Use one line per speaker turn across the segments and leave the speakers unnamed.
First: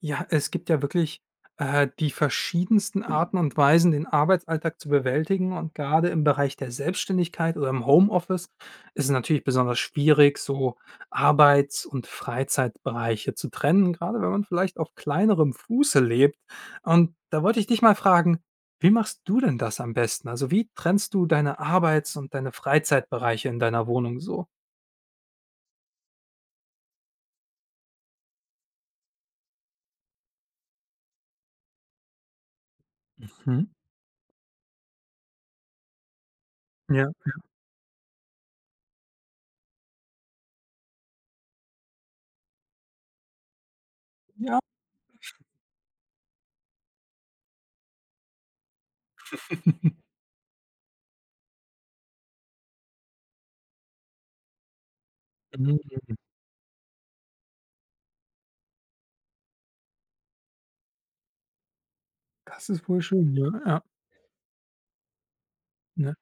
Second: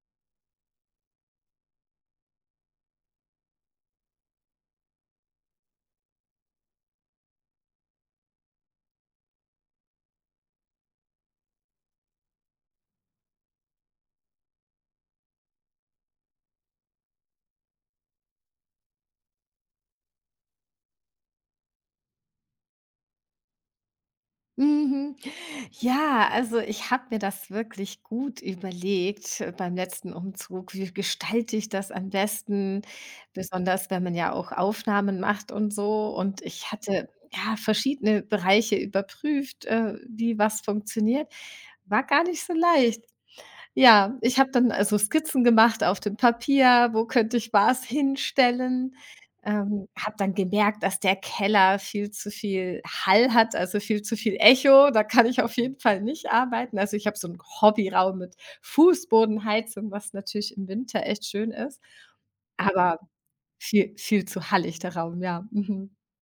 Ja, es gibt ja wirklich, die verschiedensten Arten und Weisen, den Arbeitsalltag zu bewältigen und gerade im Bereich der Selbstständigkeit oder im Homeoffice ist es natürlich besonders schwierig, so Arbeits und Freizeitbereiche zu trennen, gerade, wenn man vielleicht auf kleinerem Fuße lebt. Und da wollte ich dich mal fragen, wie machst du denn das am besten? Also, wie trennst du deine Arbeits und deine Freizeitbereiche in deiner Wohnung so?
Mhm. Ja, also ich habe mir das wirklich gut überlegt beim letzten Umzug. Wie gestalte ich das am besten?
Mhm.
Besonders wenn man ja auch Aufnahmen macht und so. Und ich
Ja.
hatte ja verschiedene Bereiche überprüft, wie was funktioniert. War gar nicht so leicht. Ja, ich habe
Ja.
dann also Skizzen gemacht auf dem Papier, wo könnte ich was hinstellen. Habe dann gemerkt, dass der Keller viel zu viel Hall hat, also viel zu viel Echo. Da kann ich auf jeden
Mhm.
Fall nicht arbeiten. Also ich habe so einen Hobbyraum mit Fußbodenheizung, was natürlich im Winter echt schön ist,
Das ist wohl
aber
schön, ja, ja,
viel zu hallig der Raum, ja. Mhm.
ja.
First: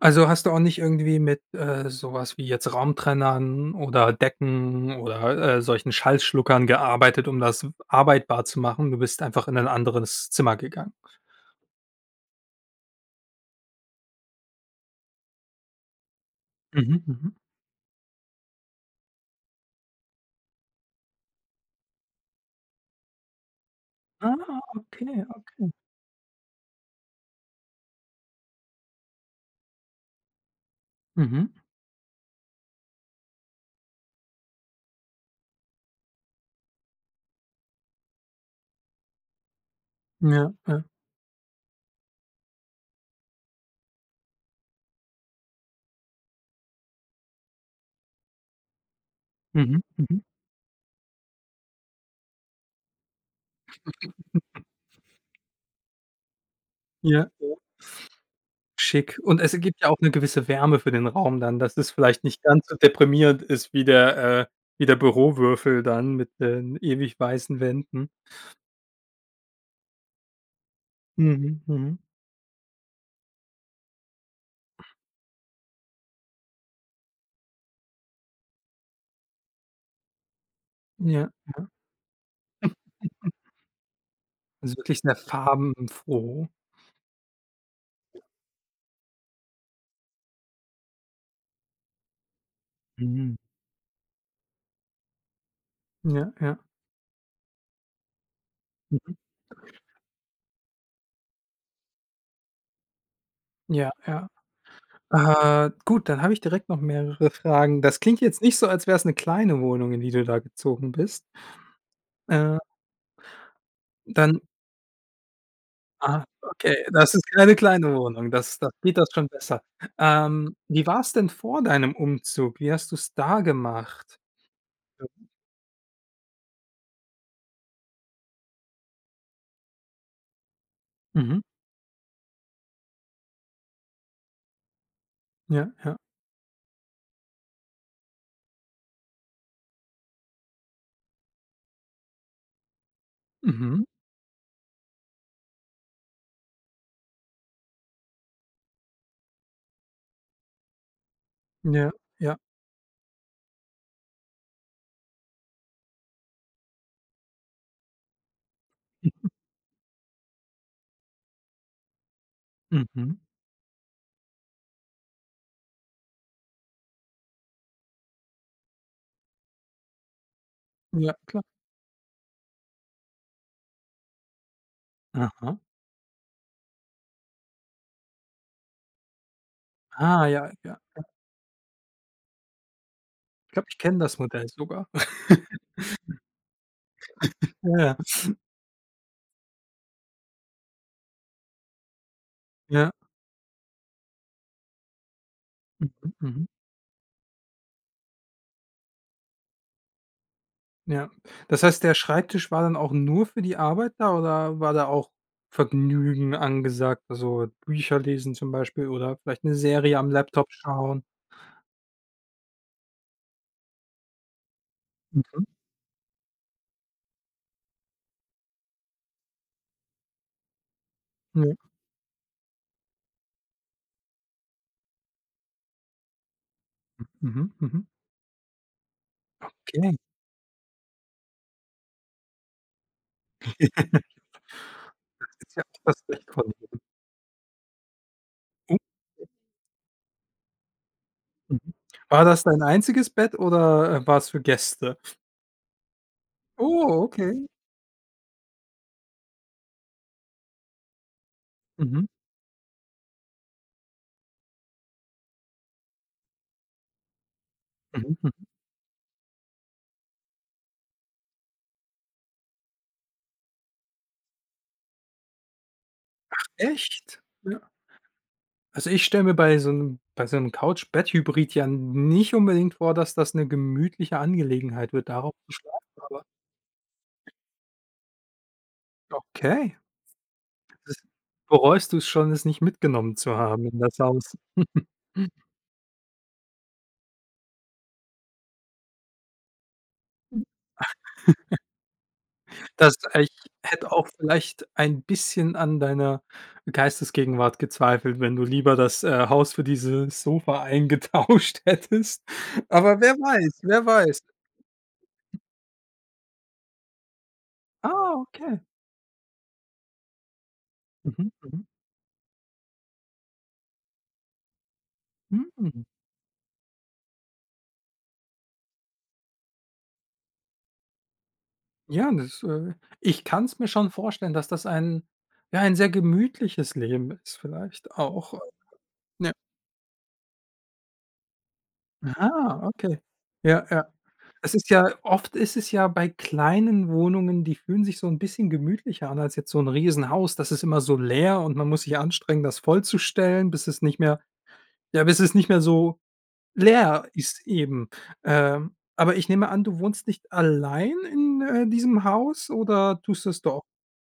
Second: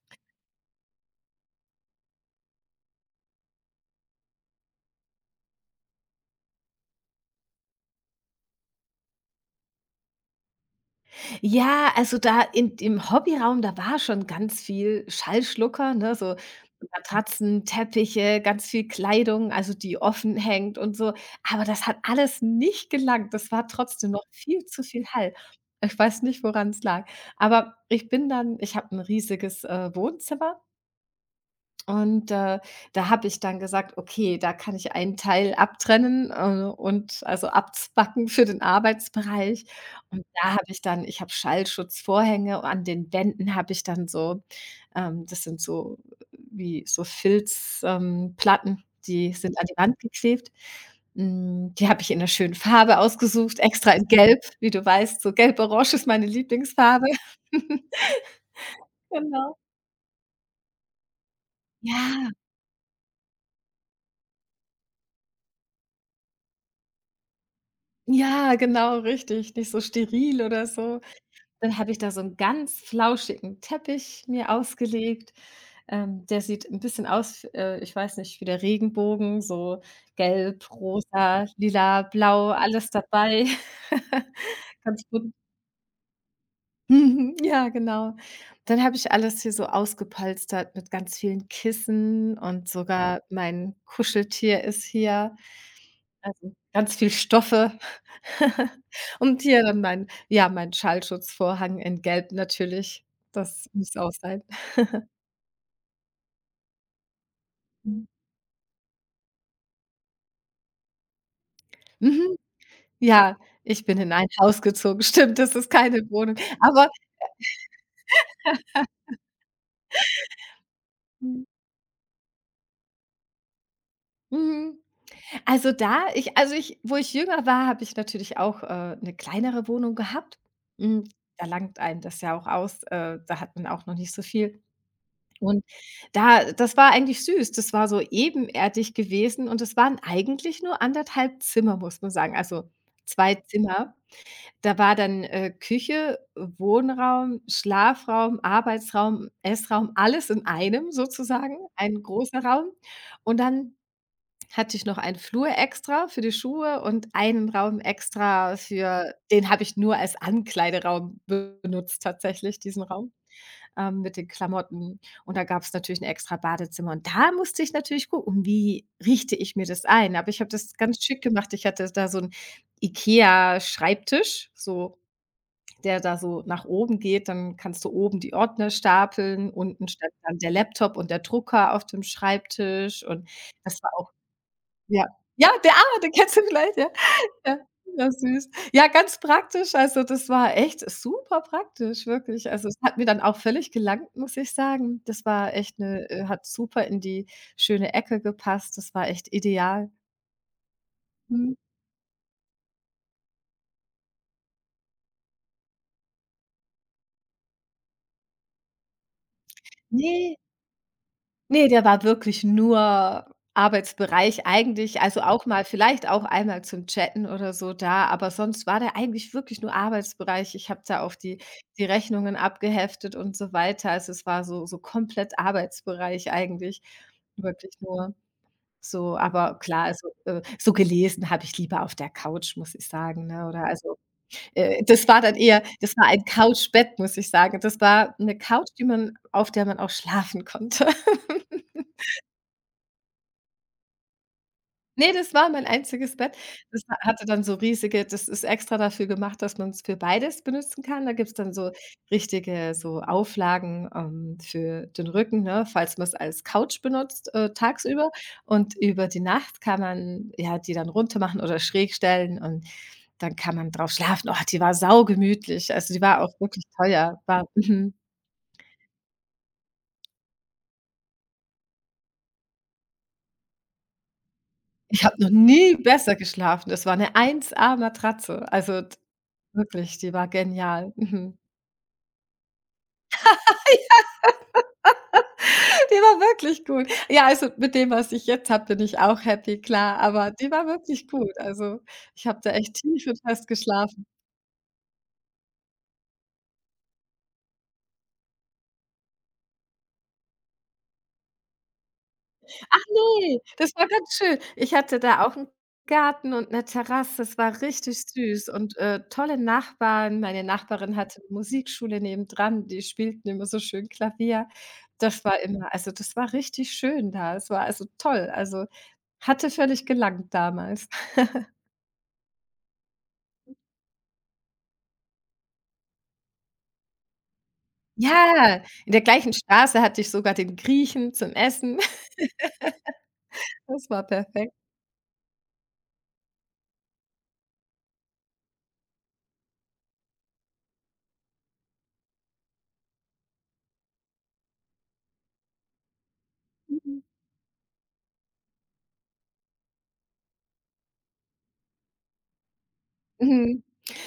Also, hast du auch nicht irgendwie mit, so wie jetzt Raumtrennern oder Decken oder, solchen Schallschluckern gearbeitet, um das arbeitbar zu machen? Du bist einfach in ein anderes Zimmer gegangen?
Ja, also da in im Hobbyraum, da war schon ganz viel Schallschlucker, ne, so
Mhm, mhm.
Matratzen, Teppiche, ganz viel Kleidung, also die offen hängt und so. Aber das hat alles nicht gelangt. Das war trotzdem noch
Ah,
viel zu viel
okay,
Hall.
okay.
Ich weiß nicht, woran es lag. Aber ich bin dann ich habe ein riesiges, Wohnzimmer
Mhm.
und, da habe ich dann gesagt: „Okay, da kann ich einen Teil abtrennen, und also abzwacken für den Arbeitsbereich.“ Und da
Ja,
habe ich
ja.
dann ich habe Schallschutzvorhänge, an den Wänden habe ich dann so das sind so wie so Filzplatten, Platten, die sind an die
Mhm,
Wand
mhm.
geklebt. Die habe ich in einer schönen Farbe ausgesucht, extra in Gelb, wie du weißt, so gelb-orange ist meine Lieblingsfarbe.
Ja, ja. Schick. Und es
Genau.
gibt ja auch eine gewisse Wärme für den Raum dann, dass es vielleicht
Ja.
nicht ganz so deprimierend ist wie der Bürowürfel dann mit den ewig weißen Wänden.
Ja, genau, richtig, nicht so steril oder so.
Mhm,
Dann habe
mhm.
ich da so 'n ganz flauschigen Teppich mir ausgelegt. Der sieht 'n bisschen aus, ich weiß nicht, wie der Regenbogen, so gelb,
Ja,
rosa, lila, blau, alles dabei.
also wirklich
Ganz
sehr
bunt.
farbenfroh.
Mhm, ja, genau. Dann habe ich alles hier so ausgepolstert mit ganz vielen Kissen und sogar
Mhm.
mein Kuscheltier ist hier.
Ja,
Also,
ja.
ganz viel Stoffe
Mhm.
und hier dann mein Schallschutzvorhang in Gelb natürlich. Das
Ja,
muss auch
ja.
sein.
Gut, dann habe ich direkt noch mehrere Fragen. Das
Mhm.
klingt jetzt nicht so, als wäre es 'ne kleine Wohnung, in die du da gezogen bist.
Mhm.
Äh,
Ja, ich bin in ein
dann
Haus gezogen. Stimmt, das ist keine
ah,
Wohnung.
okay,
Aber
das ist keine kleine Wohnung, das geht das schon besser. Wie war's denn
mhm,
vor deinem Umzug? Wie hast du's da gemacht?
mhm. Also, ich wo ich jünger war, habe ich natürlich auch, 'ne kleinere Wohnung gehabt. Hm,
Mhm.
da langt einem das ja auch aus. Da hat man auch noch nicht so viel. Und
Ja, ja.
da das war eigentlich süß. Das war so ebenerdig gewesen und es waren eigentlich nur anderthalb Zimmer, muss man sagen, also 2
Mhm.
Zimmer. Da war dann, Küche, Wohnraum, Schlafraum, Arbeitsraum, Essraum, alles in einem sozusagen,
Ja,
ein
ja.
großer Raum. Und dann hatte ich noch einen Flur extra für die Schuhe und einen Raum extra für
Mhm.
den habe ich nur als Ankleideraum benutzt tatsächlich, diesen Raum
Mhm.
mit den Klamotten. Und da gab es natürlich ein extra Badezimmer. Und da musste ich natürlich gucken, um wie richte ich mir das ein? Aber ich habe das ganz
Ja,
schick
klar.
gemacht. Ich hatte da so 'n IKEA-Schreibtisch, so
Aha.
der da so nach oben geht. Dann kannst du oben die Ordner stapeln. Unten stand
Ah,
dann
ja,
der
ja.
Laptop und der Drucker auf dem Schreibtisch und
Ich glaube, ich
das war
kenne das Modell sogar.
ja. Ja, den kennst du vielleicht, ja. Ja,
Ja,
ja süß. Ja, ganz praktisch, also das war echt super praktisch, wirklich. Also, es
ja.
hat mir dann auch völlig gelangt, muss ich sagen. Das war echt
Mhm,
hat
mhm.
super in die schöne Ecke gepasst. Das war echt ideal.
Ja.
Mhm.
Das heißt, der Schreibtisch war dann auch nur für die Arbeit da oder war da auch Vergnügen angesagt? Also, Bücher lesen zum Beispiel oder vielleicht eine Serie am
Ne.
Laptop schauen?
Ne, der war wirklich nur Arbeitsbereich eigentlich, also mhm,
Mhm.
auch mal vielleicht auch einmal zum Chatten oder so da, aber sonst war der eigentlich wirklich nur Arbeitsbereich. Ich habe da auch die
Ja.
die Rechnungen abgeheftet und so weiter. Also, es war so komplett Arbeitsbereich eigentlich,
Mhm,
wirklich
mhm.
nur so. Aber klar,
Okay.
also, so gelesen habe ich lieber auf der Couch, muss ich sagen, ne? Oder also, das war dann
Ist
eher
ja auch
das
das
war ein
Recht von jedem.
Couchbett, muss ich sagen. Das war 'ne Couch,
Oh,
die man auf der man auch schlafen konnte.
mhm. War das dein einziges Bett oder, war es für Gäste?
Ne, das war mein einziges Bett. Das ha
Oh,
hatte dann
okay.
so riesige das ist extra dafür gemacht, dass man's für beides benutzen kann. Da gibt's dann so
Mhm,
richtige so Auflagen, für den Rücken, ne, falls man's als Couch benutzt, tagsüber.
mhm, mhm.
Und über die Nacht kann man, ja, die dann runter machen oder schräg stellen und dann kann man drauf schlafen. Oh, die war saugemütlich. Also, die war auch wirklich teuer.
Echt?
War
Ja.
mhm.
Also, ich stelle mir bei so einem bei so 'nem Couch-Bett-Hybrid ja nicht unbedingt vor, dass das eine gemütliche Angelegenheit
Ich
wird,
habe noch
darauf zu
nie
schlafen,
besser
aber
geschlafen. Das war 'ne 1A Matratze. Also, d
okay.
wirklich, die war genial.
Das
Mhm.
bereust du es schon, es nicht mitgenommen zu haben in das Haus?
Die war wirklich gut. Ja, also, mit dem, was ich jetzt habe, bin ich auch happy, klar, aber die war wirklich gut. Also, ich habe da echt
Das
tief und
ich
fest
hätte
geschlafen.
auch vielleicht ein bisschen an deiner Geistesgegenwart gezweifelt, wenn du lieber das, Haus für dieses Sofa eingetauscht hättest.
Ach
Aber wer
ne,
weiß,
das
wer
war ganz
weiß.
schön. Ich hatte da auch 'n Garten und 'ne Terrasse. Es war richtig
Ah,
süß
okay.
und, tolle Nachbarn. Meine Nachbarin hatte 'ne
Mhm, mhm.
Musikschule nebendran, die spielten immer so schön Klavier. Das war immer
Hm.
also, das war richtig schön da. Es war, also, toll. Also, hatte völlig gelangt damals.
Ja, das ich kann es mir schon vorstellen, dass das ein sehr gemütliches Leben ist vielleicht auch.
Ja, in der
Ja.
gleichen Straße hatte ich sogar den Griechen zum Essen.
Ah, okay. Ja, ja.
Das war perfekt.
Es ist ja oft ist es ja bei kleinen Wohnungen, die fühlen sich so ein bisschen gemütlicher an als jetzt so ein Riesenhaus. Das ist immer so leer und man muss sich anstrengen, das vollzustellen, bis es nicht mehr ja, bis es nicht mehr so leer ist eben. Aber ich nehme an, du wohnst nicht allein in, diesem Haus oder tust du es doch?
Mhm.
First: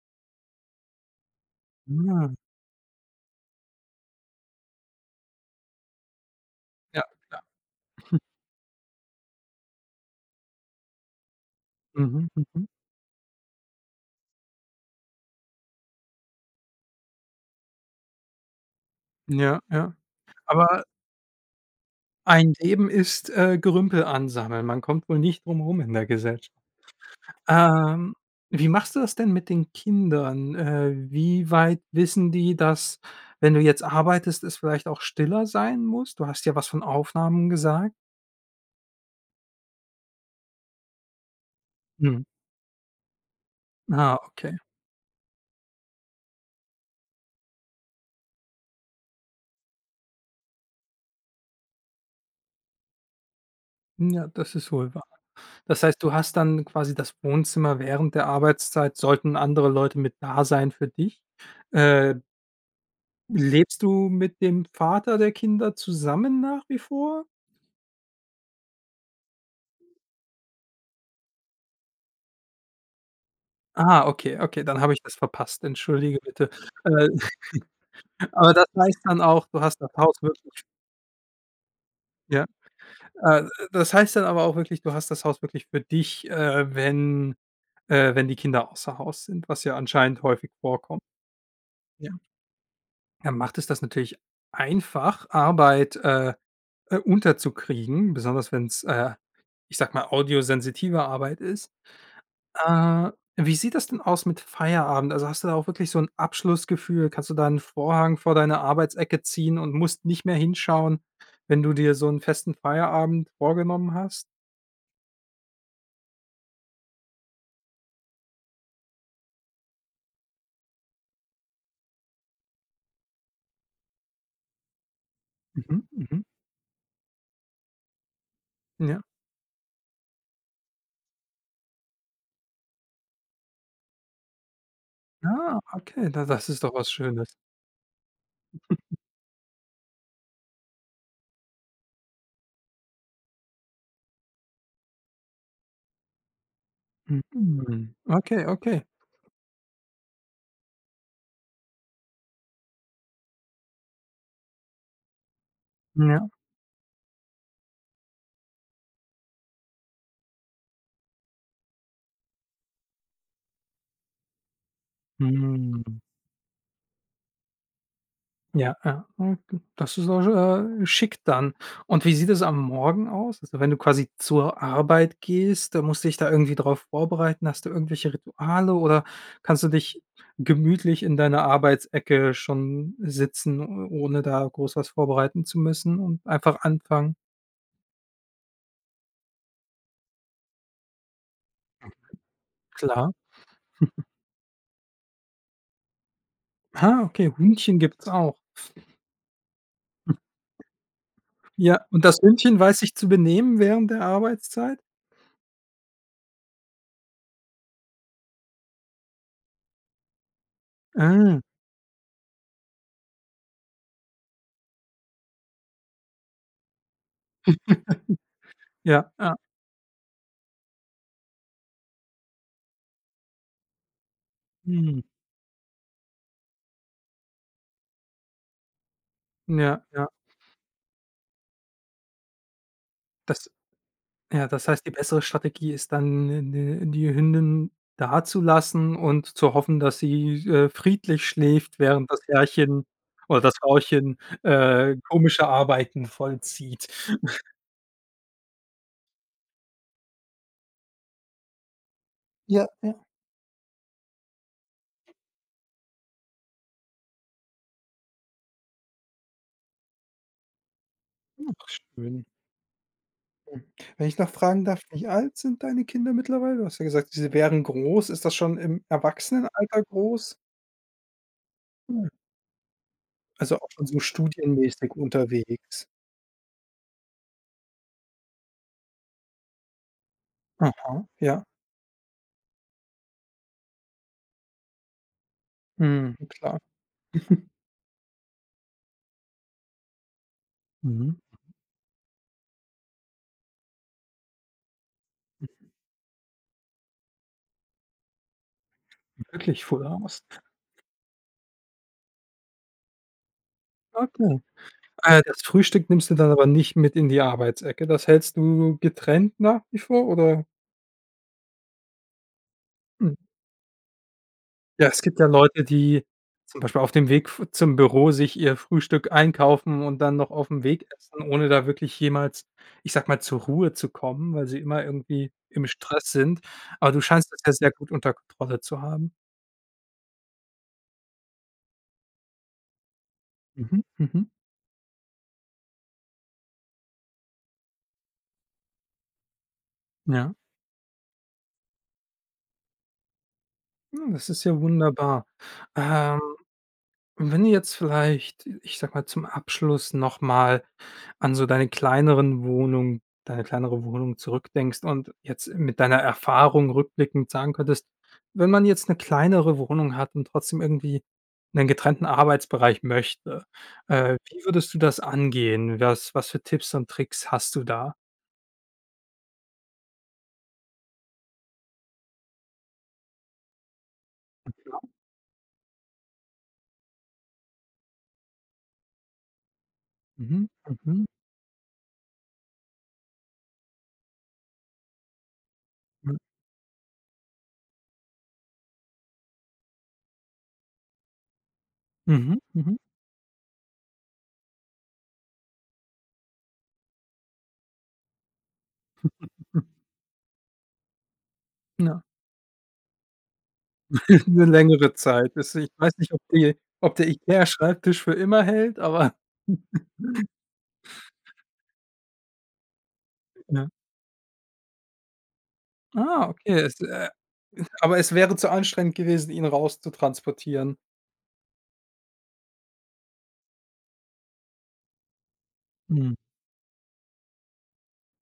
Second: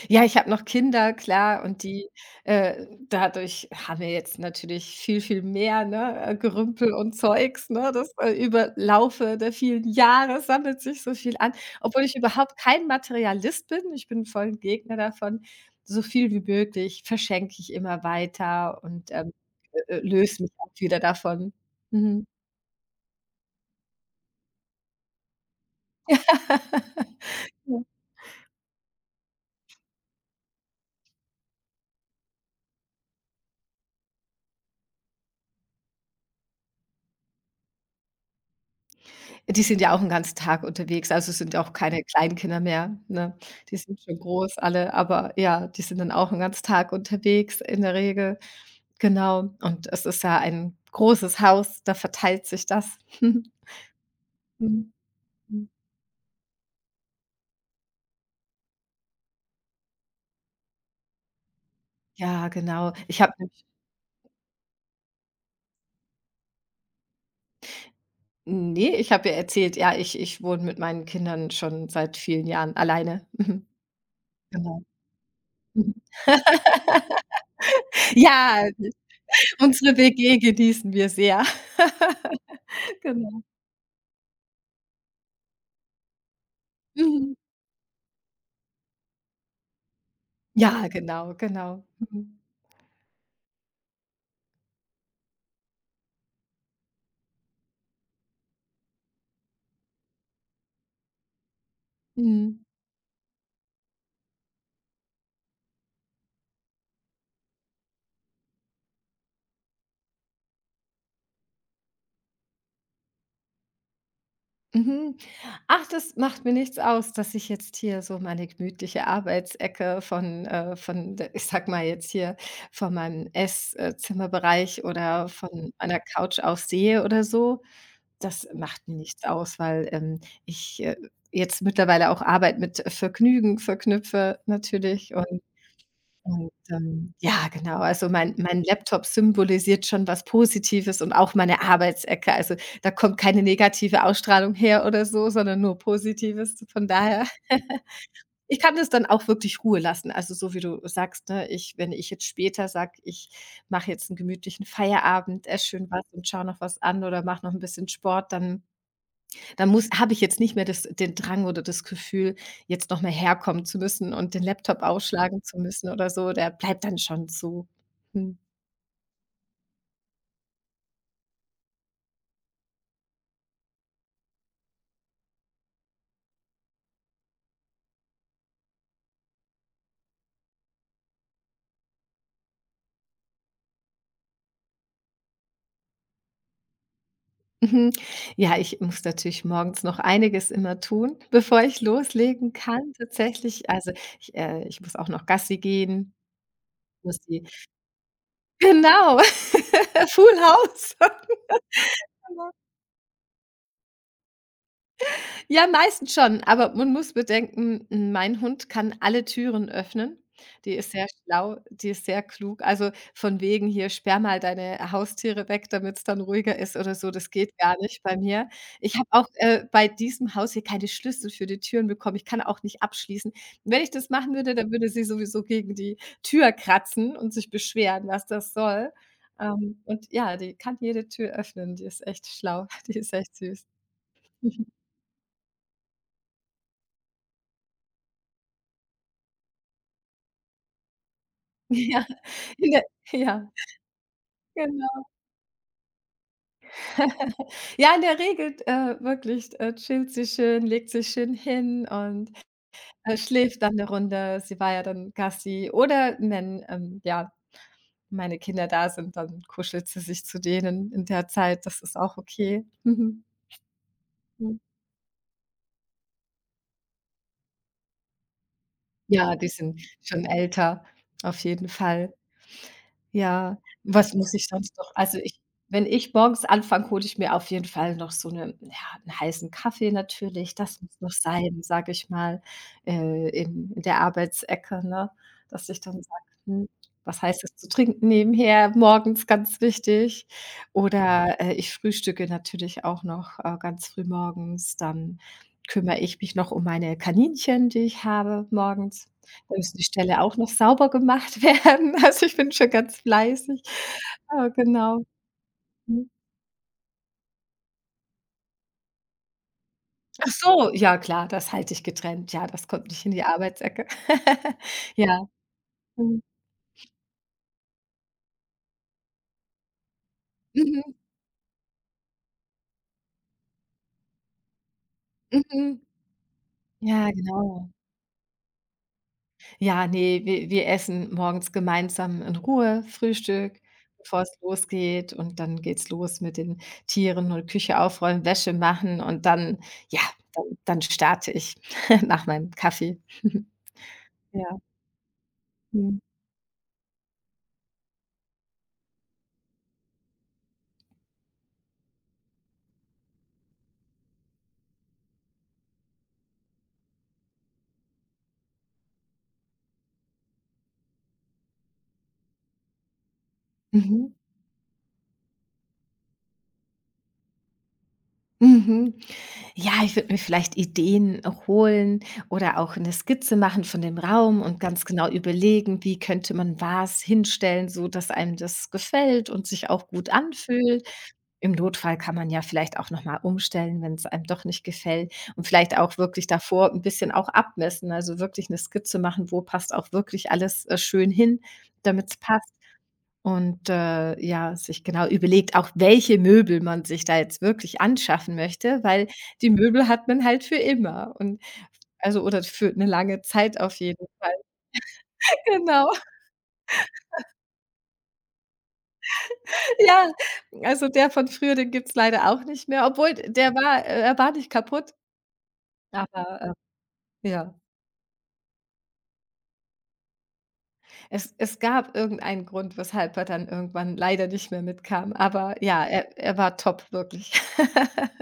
Ja, ich habe noch Kinder, klar, und die
Ah,
dadurch haben wir jetzt natürlich viel, viel mehr, ne, Gerümpel
ja.
und Zeugs, ne? Das, über Laufe der vielen Jahre sammelt sich so viel an, obwohl ich
Mhm,
überhaupt
mhm.
kein Materialist bin. Ich bin voll 'n Gegner davon. So viel wie möglich verschenke ich immer weiter und,
Ja, ja.
löse mich auch
Aber
wieder davon. Mhm.
ein Leben ist, Gerümpel ansammeln. Man kommt wohl nicht drum rum in der Gesellschaft. Ähm, wie machst du das denn mit den Kindern? Wie weit wissen die, dass, wenn du jetzt arbeitest, es vielleicht auch stiller sein muss? Du hast ja was von Aufnahmen gesagt.
Die sind ja auch 'n ganzen Tag unterwegs, also sind ja auch keine
Mhm.
Kleinkinder mehr, ne? Die sind
Ah,
schon
okay.
groß alle, aber ja, die sind dann auch 'n ganzen Tag unterwegs in der Regel. Genau. Und es ist ja ein großes Haus, da verteilt sich das.
Ja, das ist
Mhm.
wohl wahr.
Mhm.
Das heißt, du hast dann quasi das Wohnzimmer während der Arbeitszeit sollten andere Leute mit da sein für dich? Äh
Ja, genau. Ich habe nämlich
Lebst du mit dem Vater der Kinder zusammen nach wie vor?
ne, ich habe ja erzählt, ja, ich wohne mit meinen Kindern schon seit vielen Jahren alleine. Mhm.
Ah, okay, okay, dann
Genau.
habe ich das verpasst.
Mhm.
Entschuldige bitte. Äh, aber das
Ja,
heißt dann auch, du hast das
unsere
Haus
WG
wirklich
genießen wir sehr.
ja,
Genau.
äh, das heißt dann aber auch wirklich, du hast das Haus wirklich für dich,
Mhm.
wenn die Kinder außer Haus sind, was ja anscheinend häufig
Ja,
vorkommt.
genau, genau.
Ja.
Mhm.
Dann macht es das natürlich einfach, Arbeit, unterzukriegen, besonders wenn's, ich sag mal, audiosensitive Arbeit ist.
Mhm.
Äh, Wie sieht das denn aus mit Feierabend? Also, hast du da auch wirklich so 'n Abschlussgefühl? Kannst du da 'n Vorhang vor deine Arbeitsecke ziehen und musst nicht mehr hinschauen, wenn du dir so 'n festen Feierabend vorgenommen hast?
Mhm. Ach, das macht mir nichts aus, dass ich jetzt hier so meine gemütliche Arbeitsecke von d ich sag mal jetzt hier, von meinem Esszimmerbereich oder von
Mhm,
meiner
mhm.
Couch aus sehe oder so. Das macht mir
Ja.
nichts aus, weil, ich, jetzt mittlerweile auch Arbeit mit Vergnügen verknüpfe natürlich und
Ah, okay, da das ist doch was Schönes.
Ja, genau, also mein Laptop symbolisiert schon was Positives und auch meine Arbeitsecke. Also, da kommt keine negative Ausstrahlung her oder so, sondern nur Positives. Von daher
Mhm. Okay,
ich kann
okay.
das dann auch wirklich Ruhe lassen. Also, so wie du sagst, ne, ich wenn ich jetzt später sage, ich mache jetzt einen gemütlichen Feierabend, esse schön was
Ja.
und schaue noch was an oder mache noch ein bisschen Sport, dann da muss habe ich jetzt nicht mehr das den Drang oder das Gefühl, jetzt noch mal herkommen zu müssen und den Laptop ausschlagen zu
Mhm.
müssen oder so. Der bleibt dann schon so. Mhm.
Ja, ja. Hm, das ist auch, schick dann. Und wie sieht es am Morgen aus? Also, wenn du quasi zur Arbeit gehst, musst du dich da irgendwie drauf vorbereiten? Hast du irgendwelche Rituale oder kannst du dich gemütlich in deiner Arbeitsecke schon sitzen, o ohne da groß was vorbereiten zu müssen und einfach anfangen?
Mhm. Ja, ich muss natürlich morgens noch einiges immer tun, bevor ich loslegen kann
Klar.
tatsächlich. Also, ich muss auch noch Gassi gehen,
Ah,
muss
okay,
die
Hündchen gibt's auch.
genau, Full House.
Ja, und das Hündchen weiß sich zu benehmen während der Arbeitszeit?
Ja, meistens schon, aber man muss bedenken, mein Hund kann alle Türen öffnen. Die ist sehr
Ah,
schlau, die ist sehr klug. Also, von wegen hier: „Sperr mal deine Haustiere weg, damit es dann ruhiger ist“ oder so, das geht gar nicht bei mir. Ich habe
ja,
auch,
ja.
bei diesem Haus hier keine Schlüssel für die Türen bekommen. Ich kann auch nicht abschließen. Wenn ich das machen würde, dann würde
Mhm.
sie sowieso gegen die Tür kratzen und sich beschweren, was das soll.
Ja, ja.
Und ja, die kann jede Tür öffnen. Die ist echt schlau. Die ist echt
Das
süß.
Ja, das heißt, die bessere Strategie ist dann, die Hündin dazulassen und zu hoffen, dass sie, friedlich schläft,
Ja,
während das
in der
Herrchen oder
ja,
das Frauchen,
genau.
komische Arbeiten vollzieht.
Ja, in der Regel, wirklich, chillt sie schön, legt sich schön hin und,
Ja, ja.
schläft dann 'ne Runde. Sie war ja dann Gassi oder wenn, ja, meine Kinder da sind, dann kuschelt sie sich zu denen in der Zeit.
Ach,
Das ist auch
schön.
okay. Mhm.
Hm. Wenn ich noch
Mhm.
fragen darf, wie alt sind deine Kinder mittlerweile? Du hast ja gesagt, sie wären groß. Ist das schon im
Ja, die sind
Erwachsenenalter
schon
groß?
älter, auf jeden
Hm.
Fall.
Also,
Ja,
auch schon so
was muss ich sonst
studienmäßig
noch also, ich wenn
unterwegs?
ich morgens anfange, hole ich mir auf jeden Fall noch so eine, ja, einen heißen Kaffee natürlich, das muss
Aha.
noch
Ja,
sein, sage ich mal, in der Arbeitsecke, ne? Dass ich dann
Mhm.
sage:
klar.
„Hm, was heißt es zu trinken nebenher, morgens ganz wichtig.“
Mhm.
Oder, ich frühstücke natürlich auch noch, ganz früh morgens. Dann kümmere ich mich noch um meine Kaninchen, die ich habe morgens. Da
Wirklich
müssen
früh
die Ställe
raus.
auch noch sauber gemacht werden. Also, ich bin schon ganz fleißig.
Okay.
Ah, genau.
Das Frühstück nimmst
Mhm.
du dann aber nicht mit in die Arbeitsecke. Das hältst du getrennt nach wie vor,
Ach
oder?
so, ja klar, das halte ich getrennt. Ja, das kommt nicht in
Mhm.
die Arbeitsecke.
Ja, es gibt ja
Ja.
Leute, die
Mhm.
zum Beispiel auf dem Weg f zum Büro sich ihr Frühstück einkaufen und dann noch aufm Weg
Mhm.
essen, ohne da wirklich jemals, ich sage mal, zur Ruhe zu kommen, weil sie immer irgendwie im
Mhm.
Stress sind. Aber du
Ja,
scheinst das ja
genau.
sehr gut unter Kontrolle zu haben.
Ja, ne, wir essen morgens gemeinsam in Ruhe Frühstück,
Mhm,
bevor
mhm.
es losgeht und dann geht's los mit den Tieren und Küche aufräumen, Wäsche machen und dann ja,
Ja,
dann starte ich nach meinem Kaffee.
hm, das ist
Ja.
ja wunderbar.
Mhm.
Ähm Und wenn du jetzt vielleicht, ich sag mal, zum Abschluss noch mal an so deine kleinere Wohnung zurückdenkst und jetzt mit deiner Erfahrung rückblickend sagen könntest, wenn man jetzt eine kleinere Wohnung hat und trotzdem irgendwie einen getrennten Arbeitsbereich möchte,
Mhm.
wie würdest du das angehen? Was für Tipps und Tricks hast du da?
Mhm. Ja, ich würde mir vielleicht Ideen holen oder auch eine Skizze machen von dem Raum und ganz genau überlegen, wie könnte man was hinstellen, so dass einem das gefällt und sich auch gut
Mhm,
anfühlt.
mhm,
Im Notfall kann man ja vielleicht auch noch mal umstellen, wenn es einem doch nicht gefällt und vielleicht auch
mhm,
wirklich davor ein bisschen auch abmessen, also wirklich eine Skizze machen, wo passt auch wirklich alles, schön hin, damit es
mhm,
passt.
mhm,
Und, ja, sich genau überlegt, auch welche Möbel man sich da jetzt wirklich anschaffen möchte, weil die Möbel hat man halt für immer und
mhm, ja.
also oder für eine lange Zeit auf jeden Fall.
'Ne längere Zeit. Das ich
Genau,
weiß nicht, ob die ob der IKEA-Schreibtisch für immer hält, aber
ja. Also, der von früher, den gibt's leider auch nicht mehr, obwohl der
ja.
war er war nicht kaputt,
Ah,
aber,
okay.
ja,
Aber es wäre zu anstrengend gewesen, ihn rauszutransportieren.
es gab irgendeinen Grund, weshalb er dann irgendwann leider nicht mehr mitkam, aber ja,
Mhm.
er war top, wirklich.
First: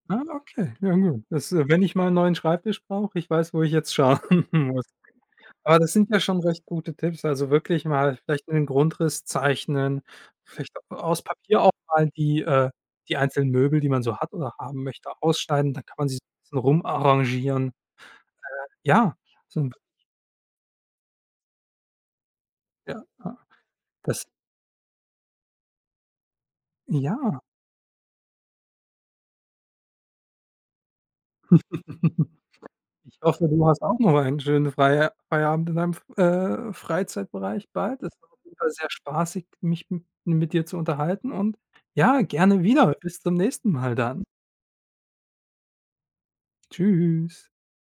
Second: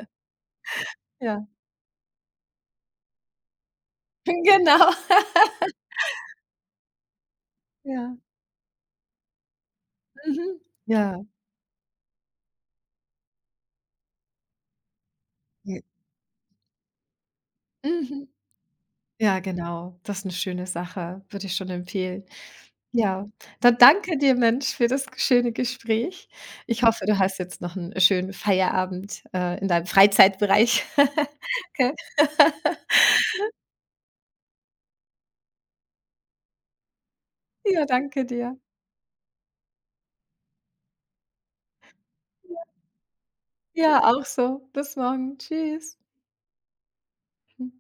Ah, okay. Ja gut.
Ja,
Wenn ich mal 'n neuen Schreibtisch brauche, ich weiß, wo ich jetzt schauen muss.
genau.
Aber das sind ja schon recht gute Tipps. Also, wirklich
Ja,
mal vielleicht einen Grundriss zeichnen,
mhm.
vielleicht aus
Ja,
Papier auch mal die die einzelnen Möbel, die man so hat oder haben möchte, ausschneiden, dann kann man sie so 'n bisschen rumarrangieren.
mhm.
Ja,
Ja,
so 'n
genau. Das ist eine schöne Sache, würde ich schon empfehlen.
ja,
Ja,
ah,
dann danke
das
dir, Mensch, für das schöne Gespräch. Ich hoffe, du hast
ja.
jetzt noch einen schönen Feierabend, in deinem Freizeitbereich. Okay.
Ich hoffe, du hast auch noch einen schönen Frei Feierabend in deinem, F Freizeitbereich
Ja,
bald. Es
danke
war auf jeden
dir.
Fall sehr spaßig, mich m mit dir zu unterhalten und ja, gerne wieder. Bis zum nächsten Mal
Ja,
dann.
auch so. Bis morgen. Tschüss.
Tschüss.
Hm.